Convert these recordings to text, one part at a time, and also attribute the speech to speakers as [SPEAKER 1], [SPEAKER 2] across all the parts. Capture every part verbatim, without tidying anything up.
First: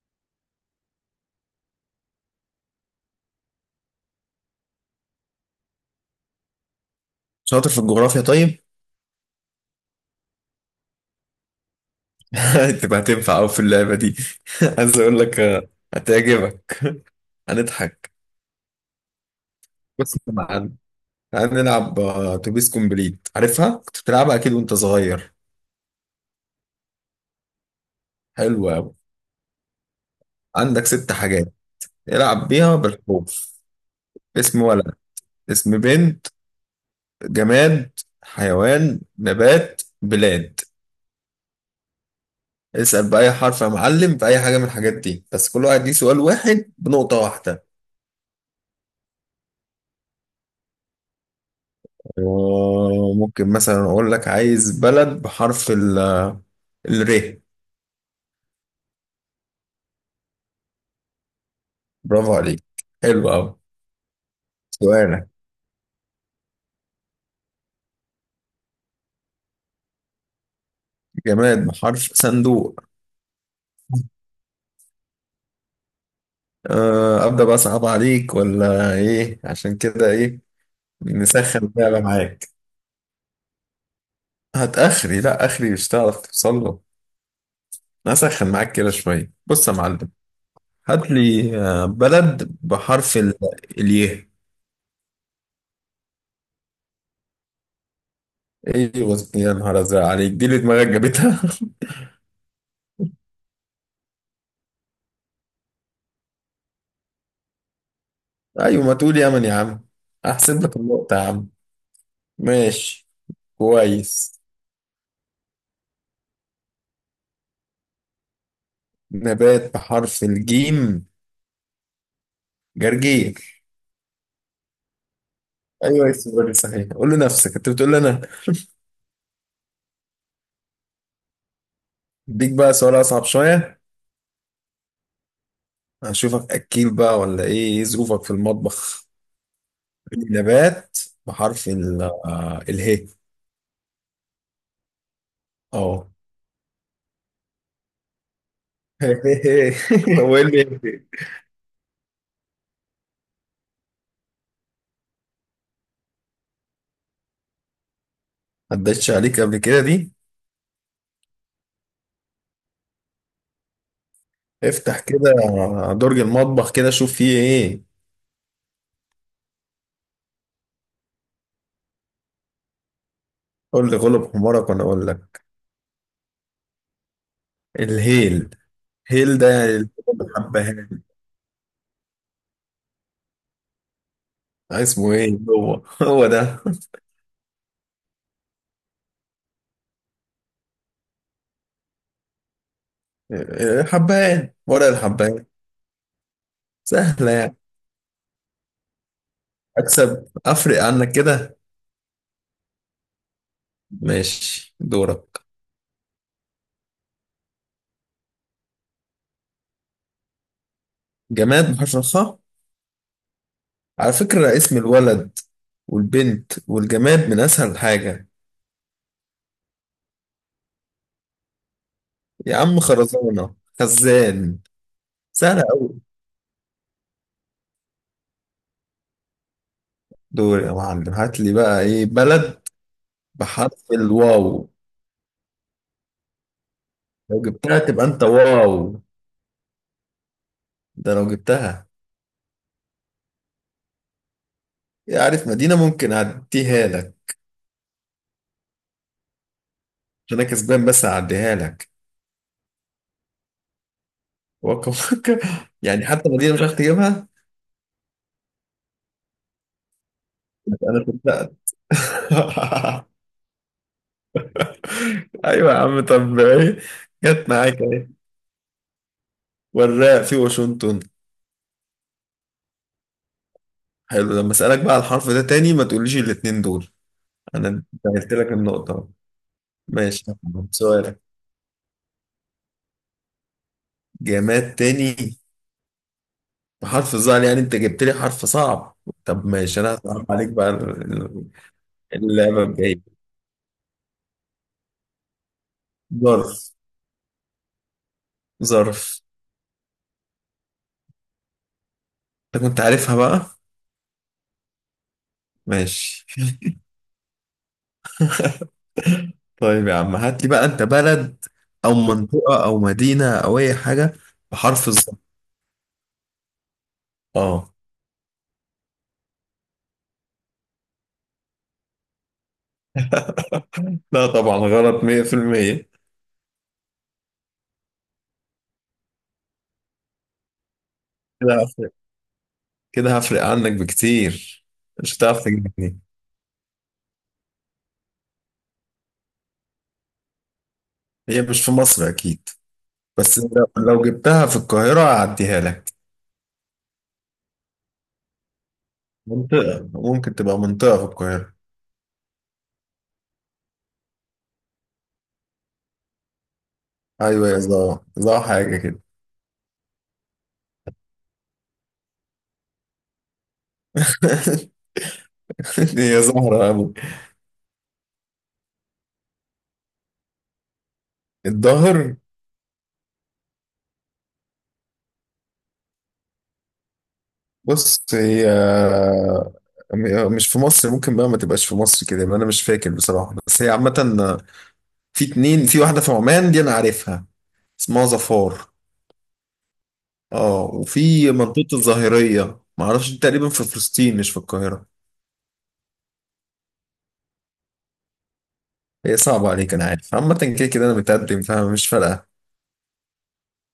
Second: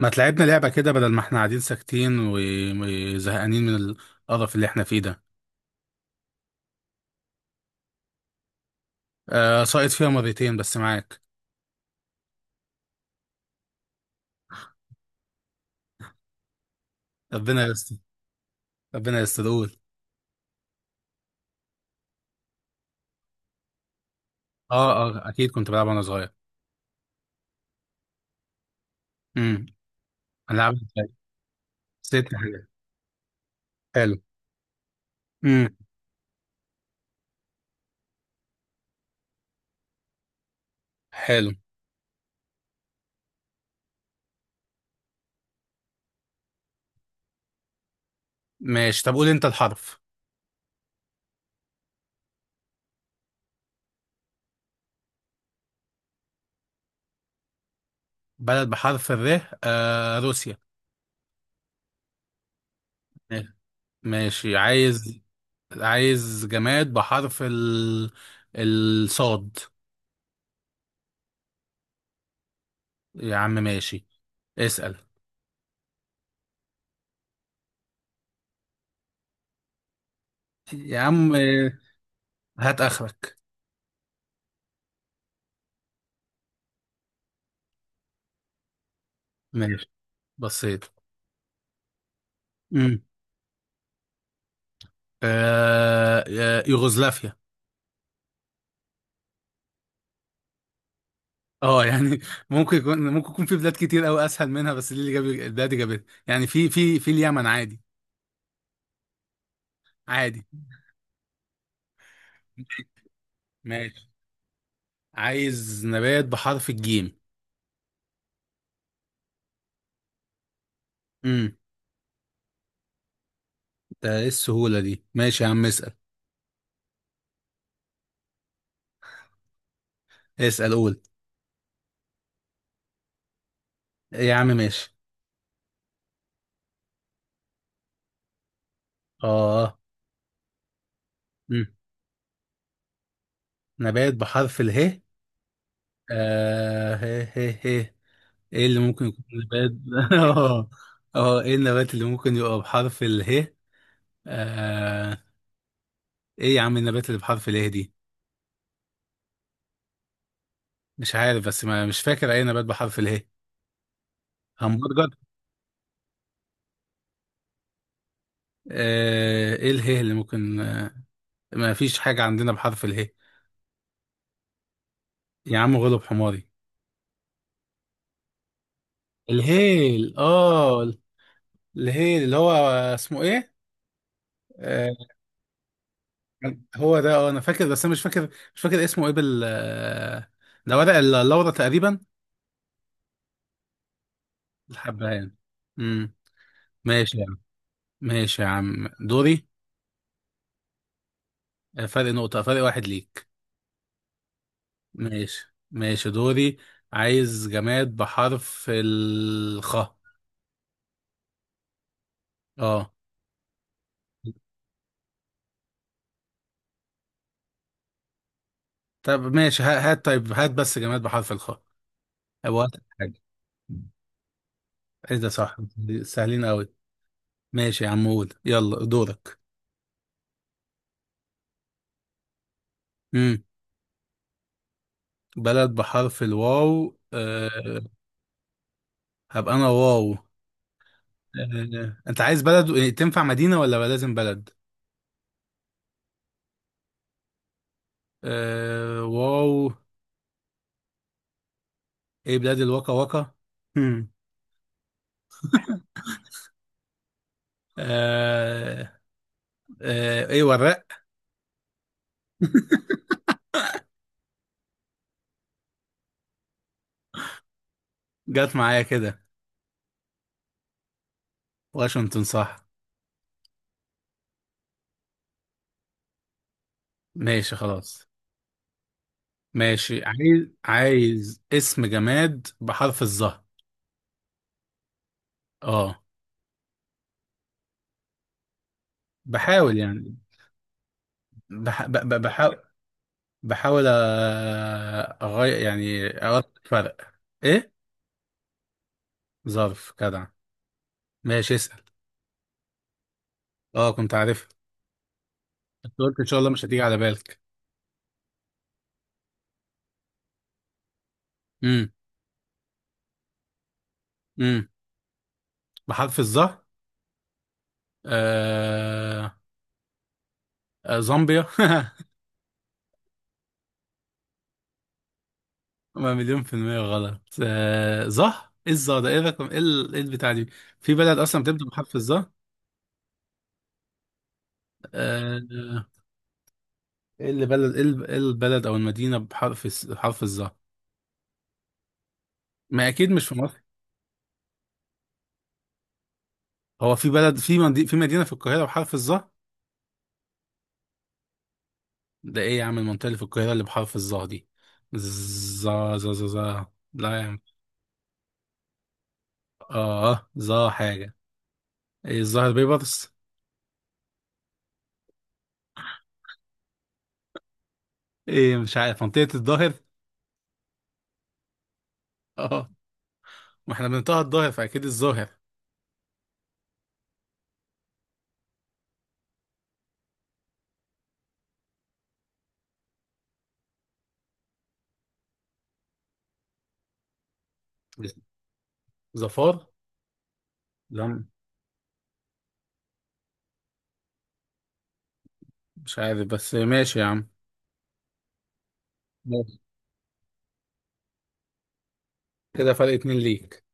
[SPEAKER 1] ما تلعبنا لعبة كده بدل ما احنا قاعدين ساكتين و- وزهقانين من القرف اللي احنا فيه ده؟
[SPEAKER 2] شاطر في الجغرافيا، طيب.
[SPEAKER 1] آه، ساقط فيها مرتين بس معاك.
[SPEAKER 2] تبقى هتنفع أوي في اللعبة دي. عايز أقول لك آه، هتعجبك.
[SPEAKER 1] ربنا يستر.
[SPEAKER 2] هنضحك
[SPEAKER 1] ربنا يستر، قول.
[SPEAKER 2] بس معانا. هنلعب آه، أتوبيس كومبليت، عارفها؟ كنت بتلعبها أكيد وأنت
[SPEAKER 1] اه، اه،
[SPEAKER 2] صغير.
[SPEAKER 1] اكيد كنت بلعب وانا صغير.
[SPEAKER 2] حلوة أوي.
[SPEAKER 1] امم هنلعبها
[SPEAKER 2] عندك
[SPEAKER 1] ازاي؟
[SPEAKER 2] ست حاجات،
[SPEAKER 1] ست
[SPEAKER 2] العب
[SPEAKER 1] حاجات.
[SPEAKER 2] بيها بالحروف:
[SPEAKER 1] حلو.
[SPEAKER 2] اسم ولد،
[SPEAKER 1] امم
[SPEAKER 2] اسم بنت، جماد، حيوان، نبات، بلاد.
[SPEAKER 1] حلو.
[SPEAKER 2] اسأل بأي حرف يا معلم في أي حاجة من الحاجات دي، بس كل واحد ليه سؤال واحد بنقطة واحدة.
[SPEAKER 1] ماشي، طب قول انت الحرف.
[SPEAKER 2] وممكن مثلا اقول لك عايز بلد بحرف ال، الر.
[SPEAKER 1] بلد بحرف الر؟ آه روسيا.
[SPEAKER 2] برافو عليك، حلو قوي.
[SPEAKER 1] ماشي، عايز
[SPEAKER 2] سؤالك.
[SPEAKER 1] عايز جماد بحرف ال الصاد.
[SPEAKER 2] جماد بحرف صندوق.
[SPEAKER 1] يا عم ماشي، اسأل.
[SPEAKER 2] أه ابدا بقى، صعب عليك ولا ايه؟ عشان كده ايه،
[SPEAKER 1] يا عم،
[SPEAKER 2] نسخن
[SPEAKER 1] آه،
[SPEAKER 2] بقى معاك.
[SPEAKER 1] هات اخرك.
[SPEAKER 2] هتاخري؟ لا اخري مش هتعرف توصل له. نسخن معاك كده شويه، بص يا
[SPEAKER 1] ماشي.
[SPEAKER 2] معلم.
[SPEAKER 1] بسيط.
[SPEAKER 2] هات لي آه، بلد
[SPEAKER 1] امم
[SPEAKER 2] بحرف ال- الياء.
[SPEAKER 1] آه آه، يوغوسلافيا.
[SPEAKER 2] ايوه، يا نهار ازرق عليك، دي اللي دماغك جابتها.
[SPEAKER 1] اه، يعني ممكن يكون ممكن يكون في بلاد كتير قوي اسهل منها، بس دي اللي جاب البلاد اللي جابتها، يعني في في في اليمن عادي.
[SPEAKER 2] ايوه، ما تقول يمن يا عم.
[SPEAKER 1] عادي.
[SPEAKER 2] احسب لك النقطه يا عم. ماشي،
[SPEAKER 1] ماشي،
[SPEAKER 2] كويس.
[SPEAKER 1] عايز نبات بحرف الجيم.
[SPEAKER 2] نبات بحرف الجيم.
[SPEAKER 1] امم
[SPEAKER 2] جرجير.
[SPEAKER 1] ده ايه السهولة دي؟ ماشي يا عم، اسأل.
[SPEAKER 2] ايوه اسمه جرجير صحيح، قول لنفسك انت بتقول لي انا.
[SPEAKER 1] اسأل، قول.
[SPEAKER 2] اديك بقى سؤال اصعب شويه.
[SPEAKER 1] يا عم ماشي.
[SPEAKER 2] هشوفك اكيل بقى ولا ايه، ايه ظروفك في المطبخ.
[SPEAKER 1] اه.
[SPEAKER 2] نبات
[SPEAKER 1] امم
[SPEAKER 2] بحرف ال آه، اله.
[SPEAKER 1] نبات بحرف اله؟
[SPEAKER 2] اه.
[SPEAKER 1] آه هي هي هي، ايه اللي ممكن يكون نبات؟
[SPEAKER 2] هو ايه
[SPEAKER 1] اه.
[SPEAKER 2] اللي،
[SPEAKER 1] اه، ايه النبات اللي ممكن يبقى بحرف اله؟ آه... ايه يا عم النبات اللي بحرف اله دي؟
[SPEAKER 2] عدتش عليك قبل كده دي؟
[SPEAKER 1] مش عارف، بس ما مش فاكر اي نبات بحرف اله.
[SPEAKER 2] افتح
[SPEAKER 1] همبرجر.
[SPEAKER 2] كده درج المطبخ كده، شوف فيه ايه.
[SPEAKER 1] آه... ايه اله اللي ممكن؟ آه... ما فيش حاجة عندنا بحرف اله.
[SPEAKER 2] قول لي غلب حمارك وانا اقول لك.
[SPEAKER 1] يا عم، غلب حماري.
[SPEAKER 2] الهيل. هيل ده يعني
[SPEAKER 1] الهيل؟ اه،
[SPEAKER 2] الحبهان.
[SPEAKER 1] الهيل اللي هو اسمه ايه؟
[SPEAKER 2] آه،
[SPEAKER 1] آه...
[SPEAKER 2] اسمه ايه هو؟ هو ده.
[SPEAKER 1] هو ده. اه، انا فاكر بس انا مش فاكر مش فاكر اسمه ايه، بال آه، ده ورق اللورا تقريبا.
[SPEAKER 2] حبان، ورق
[SPEAKER 1] الحبهان.
[SPEAKER 2] الحبان.
[SPEAKER 1] امم ماشي يا
[SPEAKER 2] سهلة
[SPEAKER 1] عم.
[SPEAKER 2] يعني.
[SPEAKER 1] ماشي يا عم، دوري.
[SPEAKER 2] اكسب افرق عنك كده.
[SPEAKER 1] آه، فرق نقطة، فرق واحد ليك.
[SPEAKER 2] ماشي دورك.
[SPEAKER 1] ماشي، ماشي دوري. عايز جماد بحرف الخاء.
[SPEAKER 2] جماد بحرف الخاء.
[SPEAKER 1] اه.
[SPEAKER 2] على فكرة اسم الولد والبنت والجماد من اسهل حاجة.
[SPEAKER 1] طب ماشي، ه- هات، طيب هات بس جماد بحرف الخاء.
[SPEAKER 2] يا
[SPEAKER 1] هو أسهل
[SPEAKER 2] عم
[SPEAKER 1] حاجة؟
[SPEAKER 2] خرزانة، خزان.
[SPEAKER 1] ايه ده، صح؟
[SPEAKER 2] سهلة أوي.
[SPEAKER 1] سهلين قوي. ماشي يا عم، قول، يلا دورك.
[SPEAKER 2] دور يا معلم، هات لي بقى ايه، بلد
[SPEAKER 1] امم
[SPEAKER 2] بحرف الواو.
[SPEAKER 1] بلد بحرف الواو؟
[SPEAKER 2] لو جبتها
[SPEAKER 1] أه.
[SPEAKER 2] تبقى انت واو.
[SPEAKER 1] هبقى انا واو.
[SPEAKER 2] ده لو جبتها.
[SPEAKER 1] أه انت عايز بلد إيه، تنفع مدينة ولا لازم بلد؟
[SPEAKER 2] إيه، عارف؟ مدينة ممكن اعديها لك،
[SPEAKER 1] أه واو.
[SPEAKER 2] عشان انا كسبان، بس اعديها لك.
[SPEAKER 1] ايه، بلاد الواكا واكا. هم.
[SPEAKER 2] وكا وكا، يعني حتى مدينة مش عارف تجيبها.
[SPEAKER 1] أه. أه، ايه، وراق.
[SPEAKER 2] انا صدقت. ايوه يا عم، طب ايه؟ جت معاك اهي.
[SPEAKER 1] جت معايا كده.
[SPEAKER 2] والراء في واشنطن.
[SPEAKER 1] واشنطن، صح.
[SPEAKER 2] حلو، لما اسالك بقى على الحرف ده تاني ما تقوليش الاتنين دول.
[SPEAKER 1] ماشي،
[SPEAKER 2] انا
[SPEAKER 1] خلاص.
[SPEAKER 2] سهلت لك النقطة.
[SPEAKER 1] ماشي،
[SPEAKER 2] ماشي،
[SPEAKER 1] عايز
[SPEAKER 2] سؤالك.
[SPEAKER 1] عايز اسم جماد بحرف الظهر.
[SPEAKER 2] جماد تاني
[SPEAKER 1] اه،
[SPEAKER 2] بحرف الظهر، يعني انت جبت لي حرف صعب. طب
[SPEAKER 1] بحاول
[SPEAKER 2] ماشي، انا
[SPEAKER 1] يعني.
[SPEAKER 2] هصعب عليك بقى ال-
[SPEAKER 1] بح... ب... ب... بحاول
[SPEAKER 2] اللعبة الجاية.
[SPEAKER 1] بحاول أ- اغير يعني، ارد
[SPEAKER 2] ظرف.
[SPEAKER 1] فرق. ايه؟
[SPEAKER 2] ظرف.
[SPEAKER 1] ظرف. جدع. ماشي، اسال.
[SPEAKER 2] انت كنت عارفها بقى؟
[SPEAKER 1] اه، كنت عارفها، بس قلت ان شاء
[SPEAKER 2] ماشي.
[SPEAKER 1] الله مش هتيجي على بالك.
[SPEAKER 2] طيب يا عم، هات لي بقى انت بلد
[SPEAKER 1] امم
[SPEAKER 2] او منطقة او مدينة او اي حاجة
[SPEAKER 1] امم
[SPEAKER 2] بحرف الظا.
[SPEAKER 1] بحرف الظهر؟
[SPEAKER 2] اه.
[SPEAKER 1] آه... آه، زامبيا
[SPEAKER 2] لا طبعا غلط مية في المية.
[SPEAKER 1] ما مليون في المية غلط، آه ظه ايه الظه ده، ايه الرقم، ايه ال- إيه البتاع دي؟ في بلد اصلا
[SPEAKER 2] كده
[SPEAKER 1] بتبدأ
[SPEAKER 2] هفرق،
[SPEAKER 1] بحرف الظه؟
[SPEAKER 2] كده هفرق عنك بكتير، مش هتعرف
[SPEAKER 1] آه
[SPEAKER 2] تجيبني.
[SPEAKER 1] ايه اللي، بلد ايه، ال- إيه البلد او المدينة بحرف الس- حرف الظه؟
[SPEAKER 2] هي مش في مصر اكيد،
[SPEAKER 1] ما اكيد مش في
[SPEAKER 2] بس
[SPEAKER 1] مصر.
[SPEAKER 2] لو لو جبتها في القاهرة هعديها لك.
[SPEAKER 1] هو في بلد، في مدي... في مدينة في القاهرة بحرف الظه؟
[SPEAKER 2] منطقة، ممكن تبقى منطقة في القاهرة.
[SPEAKER 1] ده ايه يا عم المنطقة اللي في القاهرة اللي بحرف الظه دي؟ ظا ظا ظا ظا لا يا عم.
[SPEAKER 2] ايوه، يا زهرة، زهرة حاجة كده.
[SPEAKER 1] اه، ظا حاجة. ايه، الظاهر بيبرس؟
[SPEAKER 2] هي زهرة أوي.
[SPEAKER 1] ايه، مش عارف، منطقة الظاهر.
[SPEAKER 2] الظهر.
[SPEAKER 1] اه، ما احنا بنطقها الظاهر، فاكيد الظاهر.
[SPEAKER 2] بص، هي م- مش في مصر، ممكن بقى ما تبقاش في مصر، كده يبقى انا مش فاكر بصراحة، بس هي عامة في اتنين. في واحدة في عمان دي انا عارفها، اسمها ظفار.
[SPEAKER 1] ظفار.
[SPEAKER 2] اه،
[SPEAKER 1] لا،
[SPEAKER 2] وفي منطقة الظاهرية ما اعرفش، دي تقريبا في فلسطين مش في القاهرة.
[SPEAKER 1] مش عارف، بس ماشي يا عم.
[SPEAKER 2] هي صعبة
[SPEAKER 1] ماشي،
[SPEAKER 2] عليك، انا عارف، عامة كده كده انا متقدم فمش فارقة.
[SPEAKER 1] كده فرق اتنين ليك.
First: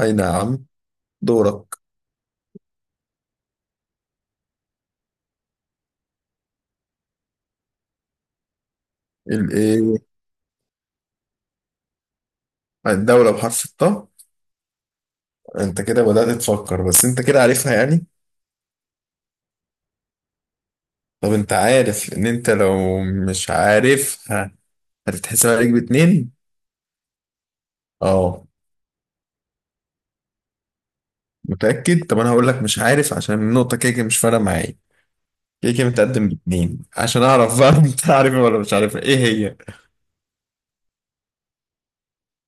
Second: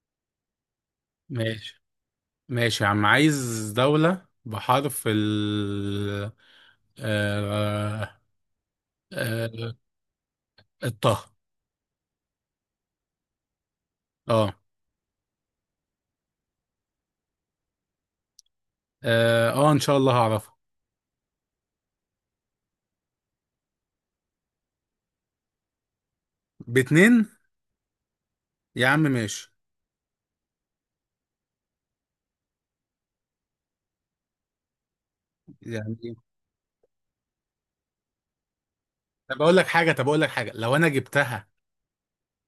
[SPEAKER 2] اي نعم، دورك.
[SPEAKER 1] ماشي، ماشي يا عم، عايز دولة بحرف ال آه... آه...
[SPEAKER 2] الايه؟
[SPEAKER 1] الطه.
[SPEAKER 2] الدولة بحرف الطاء.
[SPEAKER 1] اه.
[SPEAKER 2] انت كده بدأت تفكر، بس انت كده عارفها يعني.
[SPEAKER 1] اه، آه، ان شاء الله هعرفها.
[SPEAKER 2] طب انت عارف ان انت لو مش عارف هتتحسب عليك باتنين.
[SPEAKER 1] باتنين.
[SPEAKER 2] اه.
[SPEAKER 1] يا عم ماشي،
[SPEAKER 2] متأكد؟ طب انا هقول لك مش عارف، عشان النقطة كده كده مش فارقة معايا، كده كده
[SPEAKER 1] يعني.
[SPEAKER 2] متقدم باتنين، عشان اعرف بقى انت عارفها ولا مش عارفها، ايه
[SPEAKER 1] طب
[SPEAKER 2] هي.
[SPEAKER 1] اقول لك حاجة طب اقول لك حاجة لو انا جبتها،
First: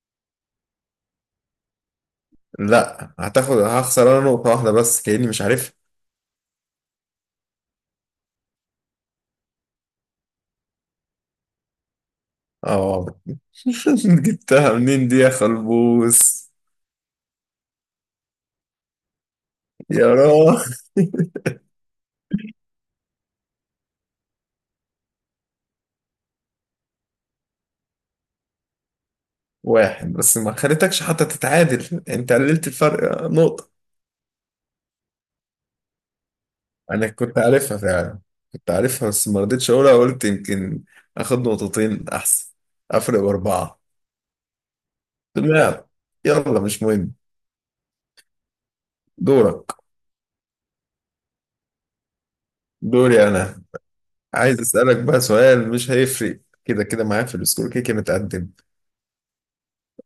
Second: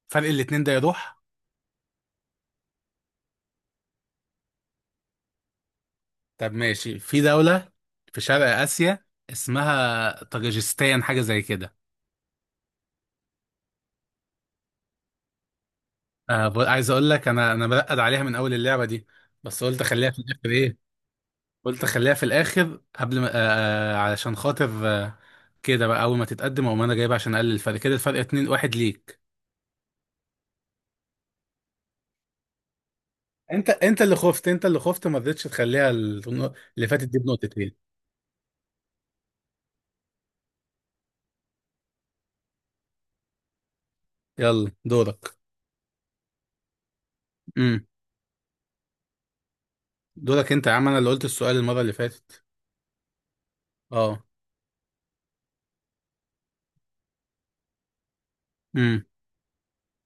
[SPEAKER 1] فرق الاتنين ده يروح.
[SPEAKER 2] لا، هتاخد، هخسر انا نقطة واحدة بس كأني مش عارفها.
[SPEAKER 1] طب ماشي، في دولة في شرق آسيا اسمها طاجيكستان، حاجة زي كده.
[SPEAKER 2] اه. جبتها منين دي يا
[SPEAKER 1] آه
[SPEAKER 2] خلبوس؟
[SPEAKER 1] ب- عايز اقول لك، انا انا برقد عليها من اول اللعبه دي، بس قلت
[SPEAKER 2] يا
[SPEAKER 1] اخليها في الاخر،
[SPEAKER 2] راجل.
[SPEAKER 1] ايه، قلت اخليها في الاخر قبل ما آه آه، علشان خاطر آه كده، بقى اول ما تتقدم، او ما انا جايبها عشان اقلل الفرق، كده الفرق اتنين واحد ليك.
[SPEAKER 2] واحد بس، ما خليتكش حتى تتعادل، انت قللت الفرق
[SPEAKER 1] انت
[SPEAKER 2] نقطة.
[SPEAKER 1] انت اللي خفت، انت اللي خفت، ما رضيتش تخليها النق- اللي فاتت
[SPEAKER 2] انا
[SPEAKER 1] دي
[SPEAKER 2] كنت
[SPEAKER 1] بنقطتين.
[SPEAKER 2] عارفها فعلا، كنت عارفها بس ما رضيتش اقولها، قلت يمكن اخد نقطتين احسن، افرق باربعة.
[SPEAKER 1] يلا دورك.
[SPEAKER 2] لا، يلا مش مهم.
[SPEAKER 1] امم
[SPEAKER 2] دورك.
[SPEAKER 1] دورك انت يا عم، انا اللي قلت السؤال المره اللي فاتت.
[SPEAKER 2] دوري انا.
[SPEAKER 1] اه.
[SPEAKER 2] عايز اسالك بقى سؤال مش هيفرق كده كده معايا في السكور، كده كده متقدم.
[SPEAKER 1] امم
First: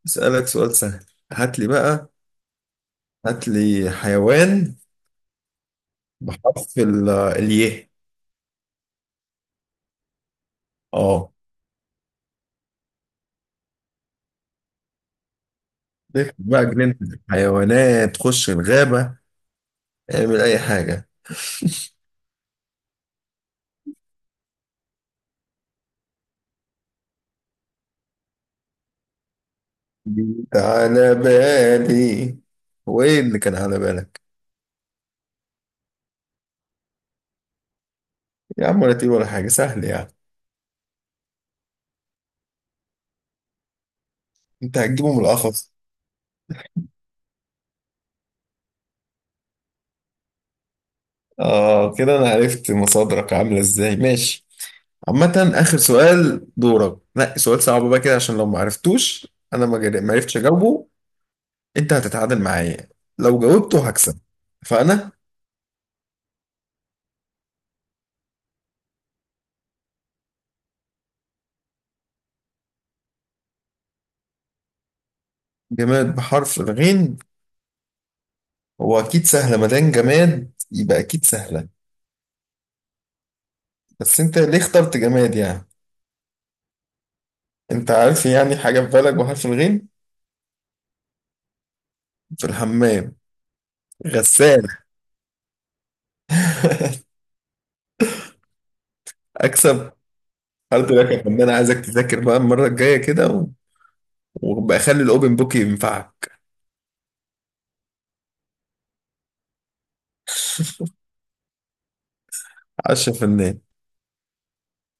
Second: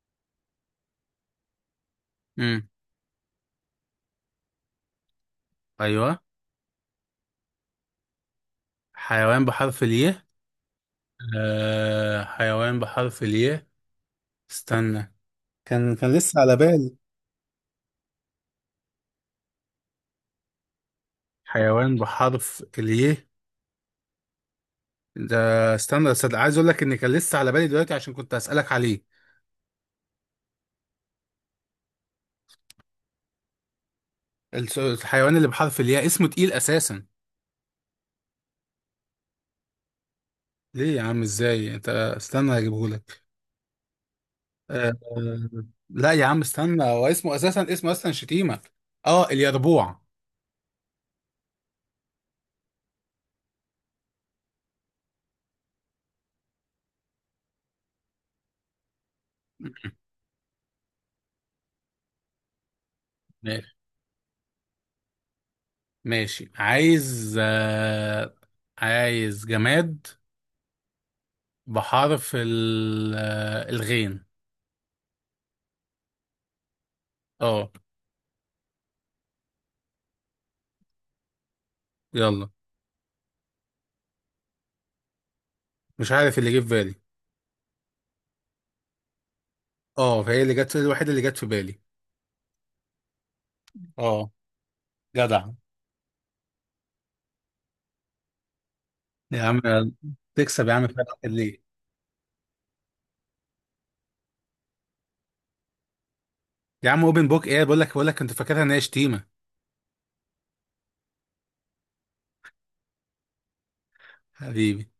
[SPEAKER 2] اسالك سؤال سهل. هات لي بقى،
[SPEAKER 1] امم
[SPEAKER 2] هات لي حيوان
[SPEAKER 1] ايوه،
[SPEAKER 2] بحرف ال- الياء.
[SPEAKER 1] حيوان بحرف الياء.
[SPEAKER 2] اه.
[SPEAKER 1] آه حيوان بحرف الياء، استنى، كان كان
[SPEAKER 2] دخل
[SPEAKER 1] لسه على
[SPEAKER 2] بقى جنينة
[SPEAKER 1] بال.
[SPEAKER 2] الحيوانات، خش الغابة، اعمل اي حاجة.
[SPEAKER 1] حيوان بحرف الياء ده، استنى بس، ده عايز اقول لك ان كان لسه على بالي دلوقتي عشان كنت اسالك عليه.
[SPEAKER 2] جيت على بالي. هو ايه اللي كان على بالك؟
[SPEAKER 1] الس- الحيوان اللي بحرف الياء اسمه تقيل اساسا.
[SPEAKER 2] يا عم ولا تقيل ولا حاجة، سهل يعني.
[SPEAKER 1] ليه يا عم؟ ازاي انت؟ استنى اجيبه لك.
[SPEAKER 2] انت
[SPEAKER 1] أه...
[SPEAKER 2] هتجيبه من القفص.
[SPEAKER 1] لا يا عم استنى، هو اسمه اساسا، اسمه اصلا شتيمه. اه، اليربوع.
[SPEAKER 2] اه، كده انا عرفت مصادرك عامله ازاي. ماشي. عامة اخر سؤال، دورك، نقي سؤال صعب بقى كده، عشان لو ما عرفتوش، انا ما جر- ما عرفتش اجاوبه، انت هتتعادل معايا، لو
[SPEAKER 1] ماشي،
[SPEAKER 2] جاوبته هكسب، فانا.
[SPEAKER 1] ماشي، عايز، آه... عايز جماد بحرف ال... آه، الغين.
[SPEAKER 2] جماد بحرف الغين.
[SPEAKER 1] اه،
[SPEAKER 2] هو اكيد سهله، ما دام جماد يبقى اكيد سهله.
[SPEAKER 1] يلا.
[SPEAKER 2] بس انت ليه اخترت جماد يعني؟
[SPEAKER 1] مش عارف، اللي جه في بالي.
[SPEAKER 2] انت عارف يعني حاجه في بالك بحرف الغين.
[SPEAKER 1] اه، فهي اللي جت، الوحيده اللي جت في بالي.
[SPEAKER 2] في الحمام.
[SPEAKER 1] اه.
[SPEAKER 2] غسالة.
[SPEAKER 1] جدع. يا عم.
[SPEAKER 2] اكسب.
[SPEAKER 1] تكسب يا عم،
[SPEAKER 2] هارد لك
[SPEAKER 1] فرق
[SPEAKER 2] يا فنان،
[SPEAKER 1] ليه؟
[SPEAKER 2] عايزك تذاكر بقى المره الجايه كده، وبخلي الاوبن بوك ينفعك.
[SPEAKER 1] يا عم، اوبن بوك ايه؟ بقول لك بقول لك كنت فاكرها ان هي شتيمه.
[SPEAKER 2] عشرة في المية.
[SPEAKER 1] حبيبي.